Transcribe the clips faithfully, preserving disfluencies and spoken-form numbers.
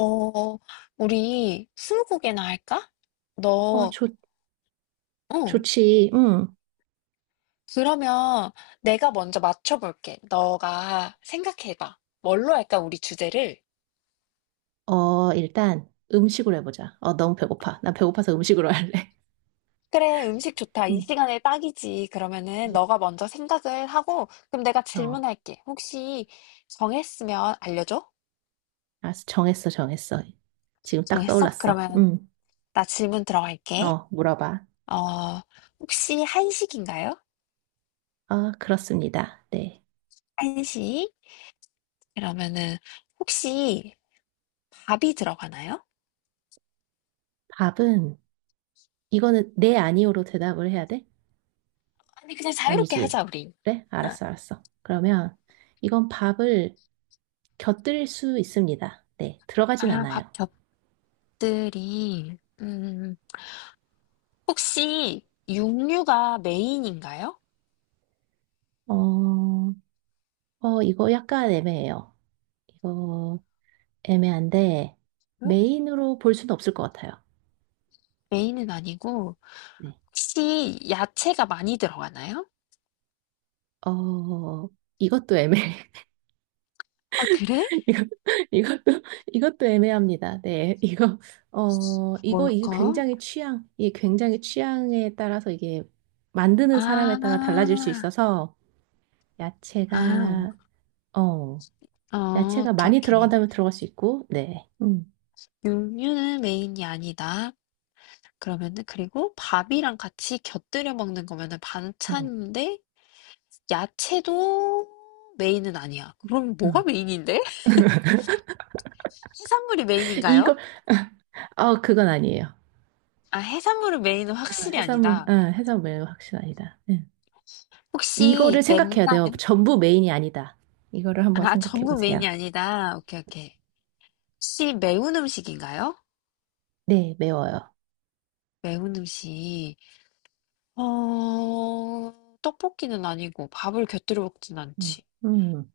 어, 우리 스무고개나 할까? 어, 너, 좋, 응. 좋지. 응. 그러면 내가 먼저 맞춰볼게. 너가 생각해봐. 뭘로 할까, 우리 주제를? 어, 일단 음식으로 해보자. 어, 너무 배고파. 나 배고파서 음식으로 할래. 그래, 음식 좋다. 이 응. 시간에 딱이지. 그러면은 이제 너가 먼저 생각을 하고, 그럼 내가 어, 질문할게. 혹시 정했으면 알려줘? 알았어. 정했어, 정했어. 지금 딱 정했어? 떠올랐어. 그러면 응. 나 질문 들어갈게. 어, 물어봐. 어, 혹시 한식인가요? 아, 그렇습니다. 네. 한식? 그러면은 혹시 밥이 들어가나요? 밥은, 이거는 네, 아니오로 대답을 해야 돼? 아니, 그냥 자유롭게 아니지. 하자, 우리. 그래? 아, 알았어, 알았어. 그러면 이건 밥을 곁들일 수 있습니다. 네. 들어가진 아, 밥 않아요. 겹들이. 음, 음, 음. 혹시 육류가 메인인가요? 어, 어, 이거 약간 애매해요. 이거 애매한데 응? 메인으로 볼 수는 없을 것 같아요. 메인은 아니고, 네. 혹시 야채가 많이 들어가나요? 어, 이것도 애매해. 아, 그래? 이거, 이것도, 이것도 애매합니다. 네. 이거, 어, 이거, 이게 뭘까? 굉장히 취향, 이게 굉장히 취향에 따라서 이게 만드는 아, 사람에 따라 달라질 수 있어서 아, 야채가, 어, 어, 야채가 오케이, 많이 오케이. 들어간다면 들어갈 수 있고, 네. 음, 육류는 메인이 아니다. 그러면은, 그리고 밥이랑 같이 곁들여 먹는 거면은 어, 반찬인데, 야채도 메인은 아니야. 그럼 어. 뭐가 메인인데? 해산물이 메인인가요? 이걸, 어, 그건 아니에요. 아, 해산물은 메인은 어, 확실히 해산물, 아니다. 어, 해산물 확실아니다. 혹시 이거를 생각해야 돼요. 맵나요? 전부 메인이 아니다. 이거를 한번 아, 생각해 전부 보세요. 메인이 아니다. 오케이, 오케이. 혹시 매운 음식인가요? 네, 매워요. 매운 음식. 어, 떡볶이는 아니고 밥을 곁들여 먹진 음, 않지. 음,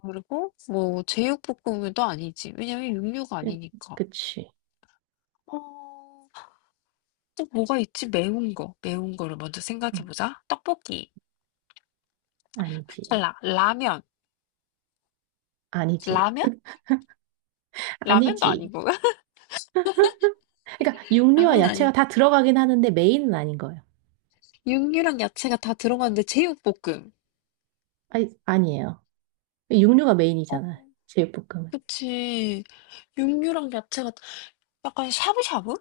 그리고 뭐 제육볶음도 아니지. 왜냐면 육류가 음, 아니니까. 그치. 어, 또 뭐가 있지? 매운 거. 매운 거를 먼저 음. 생각해보자. 떡볶이. 아니지. 라, 라면. 아니지. 라면? 라면도 아니지. 아니고. 그러니까 육류와 라면 야채가 아니고. 다 들어가긴 하는데 메인은 아닌 거예요. 육류랑 야채가 다 들어가는데 제육볶음. 아니, 아니에요. 육류가 어, 메인이잖아. 제육볶음은. 그치. 육류랑 야채가 약간 샤브샤브?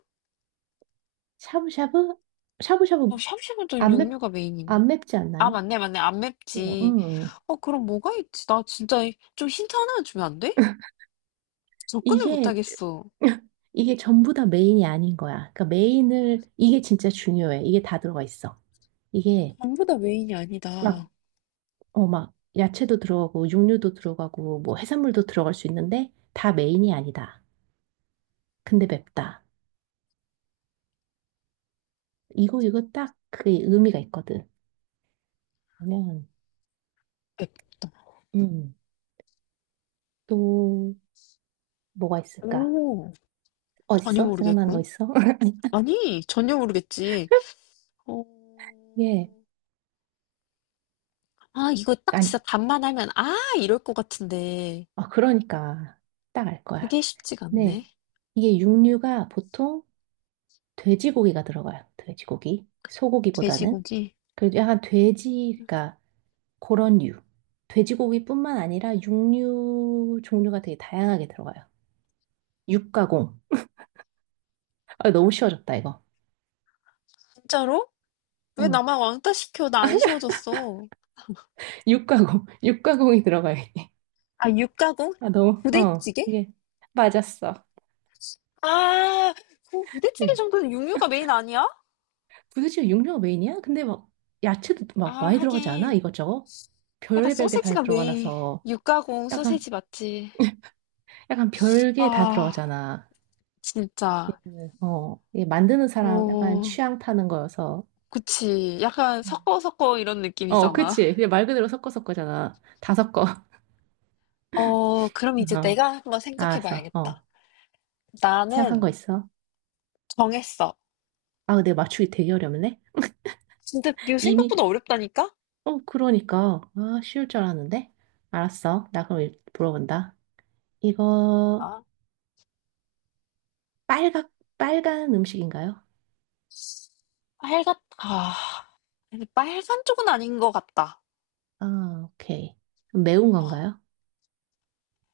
샤브샤브? 샤브샤브. 어, 샤브샤브는 안 맵, 육류가 메인인. 안 맵지 아, 않나요? 맞네, 맞네. 안 어, 맵지. 음. 어, 그럼 뭐가 있지? 나 진짜 좀 힌트 하나 주면 안 돼? 접근을 못 이게 하겠어. 이게 전부 다 메인이 아닌 거야. 그러니까 메인을 이게 진짜 중요해. 이게 다 들어가 있어. 이게 전부 다 메인이 막, 아니다. 어, 막 야채도 들어가고 육류도 들어가고 뭐 해산물도 들어갈 수 있는데 다 메인이 아니다. 근데 맵다. 이거 이거 딱 그게 의미가 있거든. 그러면 맵다. 음, 또 뭐가 있을까? 오, 전혀 어딨어? 생각나는 거 모르겠군. 있어? 아니, 전혀 모르겠지. 어, 예. 아, 이거 딱 아니, 진짜 답만 하면, 아, 이럴 것 같은데. 아, 그러니까 딱 알 거야. 그게 쉽지가 네. 않네. 이게 육류가 보통 돼지고기가 들어가요. 돼지고기. 소고기보다는. 돼지고기. 그래도 약간 돼지가 그런 류. 돼지고기뿐만 아니라 육류 종류가 되게 다양하게 들어가요. 육가공. 아, 너무 쉬워졌다, 이거. 진짜로? 왜 어, 나만 왕따 시켜? 나 안 쉬워졌어. 육가공. 육가공이 들어가요, 이게. 아, 육가공? 아, 너무, 어, 부대찌개? 이게. 맞았어. 아, 그 부대찌개 네. 정도는 육류가 메인 아니야? 부대찌개 육류가 메인이야? 근데 막, 야채도 아, 막 많이 들어가지 않아? 하긴. 이것저것? 약간 별의별 게 다 소세지가 들어가나 메인. 서 육가공 약간, 소세지 맞지? 약간 별게 다 아, 들어가잖아. 진짜. 네. 어, 이 만드는 사람 약간 어, 취향 파는 거여서. 그치. 약간 음. 섞어 섞어 이런 어, 느낌이잖아. 그치. 그냥 말 그대로 섞어서 거잖아. 다 섞어. 어, 그럼 이제 어, 내가 한번 생각해 알았어. 봐야겠다. 어, 생각한 거 나는 있어? 정했어. 아, 근데 맞추기 되게 어렵네. 근데 이거 이미, 생각보다 어렵다니까? 어, 그러니까. 아, 쉬울 줄 알았는데. 알았어. 나 그럼 일- 물어본다. 이거, 아, 빨각, 빨간 음식인가요? 빨갛, 아, 근데 빨간 쪽은 아닌 것 같다. 아, 오케이. 매운 어, 건가요?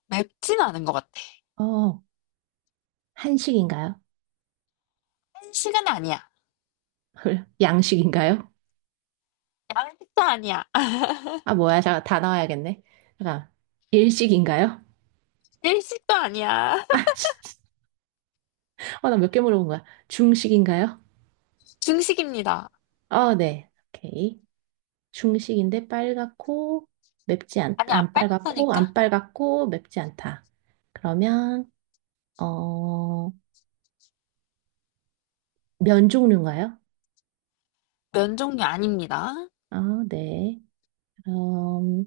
맵진 않은 것 같아. 어, 한식인가요? 한식은 아니야. 양식인가요? 양식도 아니야. 아, 뭐야. 잠깐, 다 나와야겠네. 잠깐, 일식인가요? 일식도 아니야. 아, 씨. 어, 나몇 개 물어본 거야. 중식인가요? 중식입니다. 어, 네. 오케이. 중식인데 빨갛고 맵지 않, 아니, 안 안 빨갛고 안 빨갛다니까? 빨갛고 맵지 않다. 그러면 어, 면 종류인가요? 면 종류 아닙니다. 어, 네. 그럼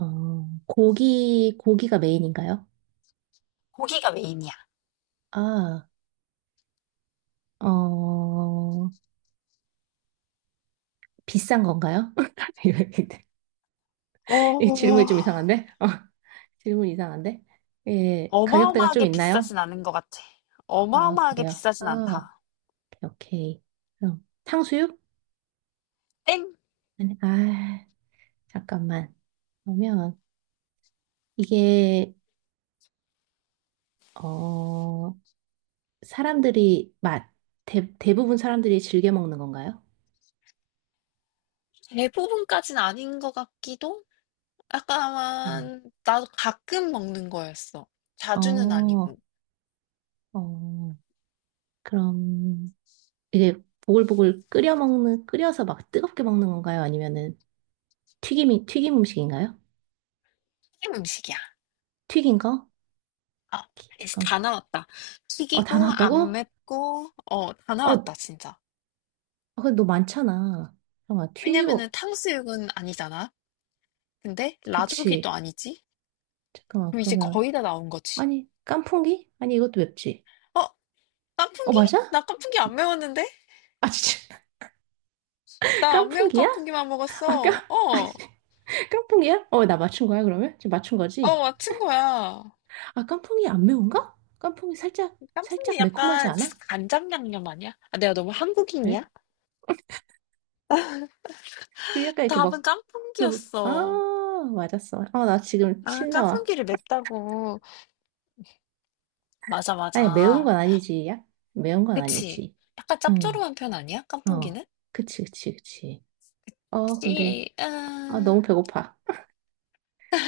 어, 고기 고기가 메인인가요? 고기가 메인이야. 아, 어, 비싼 건가요? 이 어, 질문이 좀 이상한데? 어, 질문 이상한데? 예, 가격대가 좀 어마어마하게 있나요? 비싸진 않은 것 같아. 아, 어마어마하게 그래요? 비싸진 아, 않다. 오케이, 오케이. 그럼 탕수육? 땡! 아니, 아, 잠깐만. 그러면 이게 어 사람들이 맛 대, 대부분 사람들이 즐겨 먹는 건가요? 대부분까진 아닌 것 같기도? 네. 약간, 나도 가끔 먹는 거였어. 자주는 어, 아니고. 어, 그럼 이게 보글보글 끓여 먹는 끓여서 막 뜨겁게 먹는 건가요? 아니면은 튀김이 튀김 음식인가요? 김 음식이야. 튀긴 거? 아, 오케이, 이제 다 잠깐만. 나왔다. 어, 다 튀기고, 안 나왔다고? 맵고, 어, 다 어, 어, 나왔다, 진짜. 근데 너 많잖아. 잠깐만, 왜냐면은 튀기고, 탕수육은 아니잖아. 근데 라조기도 그치. 아니지? 잠깐만, 그럼 이제 그러면. 거의 다 나온 거지. 아니, 깐풍기? 아니, 이것도 맵지. 어, 어, 깐풍기? 맞아? 나 깐풍기 안 매웠는데? 아, 진짜. 나 안 매운 깐풍기야? 깐풍기만 아, 깐, 먹었어. 아, 어, 깐풍기야? 어, 나 맞춘 거야, 그러면? 지금 맞춘 어, 거지? 맞춘 거야. 아, 깐풍이 안 매운가? 깐풍이 살짝, 깐풍기 살짝 매콤하지 약간 않아? 간장 양념 아니야? 아, 내가 너무 예? 한국인이야? 그 약간 이렇게 답은 막, 그, 아, 깐풍기였어. 맞았어. 아, 나 지금 아, 침 나와. 깐풍기를 맵다고. 맞아, 아니, 매운 맞아. 건 아니지, 야? 매운 건 그치? 아니지. 약간 응, 짭조름한 편 아니야? 어. 깐풍기는? 그치, 그치, 그치. 어, 근데, 찌, 아, 아, 너무 배고파.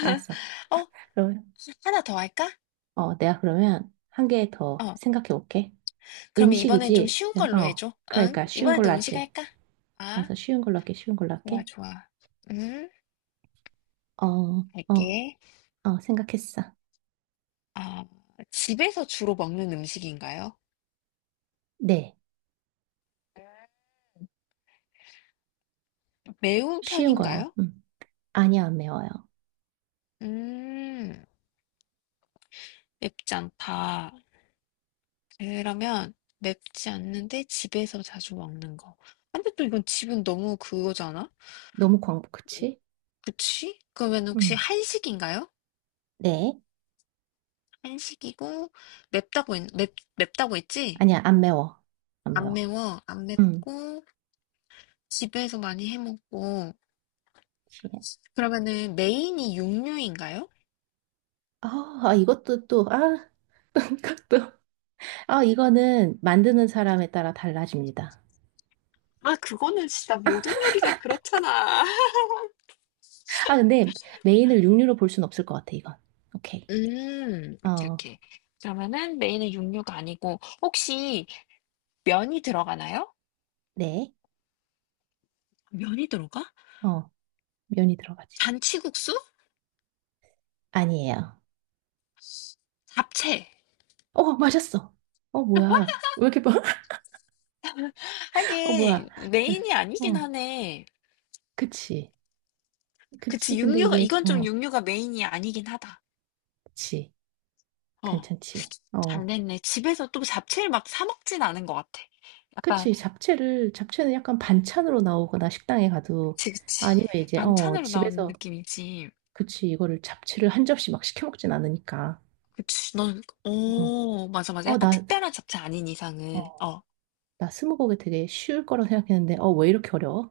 알았어. 어? 그럼 하나 더 할까? 어, 내가 그러면 한 개 더 어, 생각해 볼게. 그럼 이번엔 좀 음식이지? 쉬운 걸로 어, 해줘. 응? 그러니까 쉬운 이번에도 걸로 음식 할게. 할까? 아, 알아서 쉬운 걸로 할게, 쉬운 걸로 좋아, 할게. 좋아. 음, 어, 어, 할게. 어, 생각했어. 아, 집에서 주로 먹는 음식인가요? 네, 매운 쉬운 거야. 편인가요? 음. 아니야, 안 매워요. 음, 맵지 않다. 그러면 맵지 않는데 집에서 자주 먹는 거. 근데 또 이건 집은 너무 그거잖아? 너무 광복, 그치? 그치? 그러면 혹시 음. 한식인가요? 네, 한식이고 맵다고 했, 맵, 맵다고 했지? 아니야, 안 매워. 안 안 매워. 매워, 안 음. 맵고 집에서 많이 해 먹고 그치. 그러면은 메인이 육류인가요? 아, 아, 이것도 또, 아, 이것도. 아, 이거는 만드는 사람에 따라 달라집니다. 아, 그거는 진짜 모든 요리가 그렇잖아. 아, 근데 메인을 육류로 볼 순 없을 것 같아, 이건. 오케이. 음, 오케이, 어, 오케이. 그러면은 메인은 육류가 아니고 혹시 면이 들어가나요? 네. 면이 들어가? 어, 면이 들어가지. 잔치국수? 아니에요. 잡채. 어, 맞았어. 어, 뭐야. 왜 이렇게 봐? 어, 뭐야. 하긴 자, 메인이 아니긴 어, 하네. 그치. 그치. 그치, 근데 육류가 이게, 이건 좀 어, 육류가 메인이 아니긴 하다. 그치. 어. 괜찮지. 잘 어, 됐네. 집에서 또 잡채를 막 사 먹진 않은 것 같아. 약간 그치. 잡채를, 잡채는 약간 반찬으로 나오거나 식당에 가도 그치 그치. 아니면 이제, 어, 반찬으로 나오는 집에서, 느낌이지. 그치. 이거를 잡채를 한 접시 막 시켜 먹진 않으니까. 그치. 넌 어, 오, 맞아 맞아. 어, 약간 나, 특별한 잡채 아닌 이상은. 어, 어. 나 스무고개 되게 쉬울 거라 생각했는데, 어, 왜 이렇게 어려워?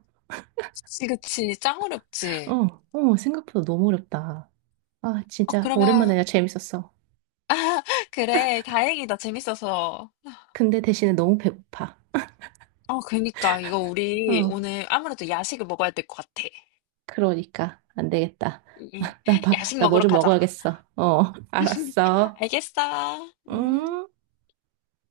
그치 그치. 짱 어렵지. 어, 어, 생각보다 너무 어렵다. 아, 어 진짜 오랜만에 그러면 내가 재밌었어. 그래. 다행이다. 재밌어서. 근데 대신에 너무 배고파. 어 그니까 이거 우리 어, 오늘 아무래도 야식을 먹어야 될 것 같아. 그러니까 안 되겠다. 응, 응. 나 봐, 야식 나 뭐 먹으러 좀 가자. 먹어야겠어. 어, 알았어. 알겠어. 음. 음.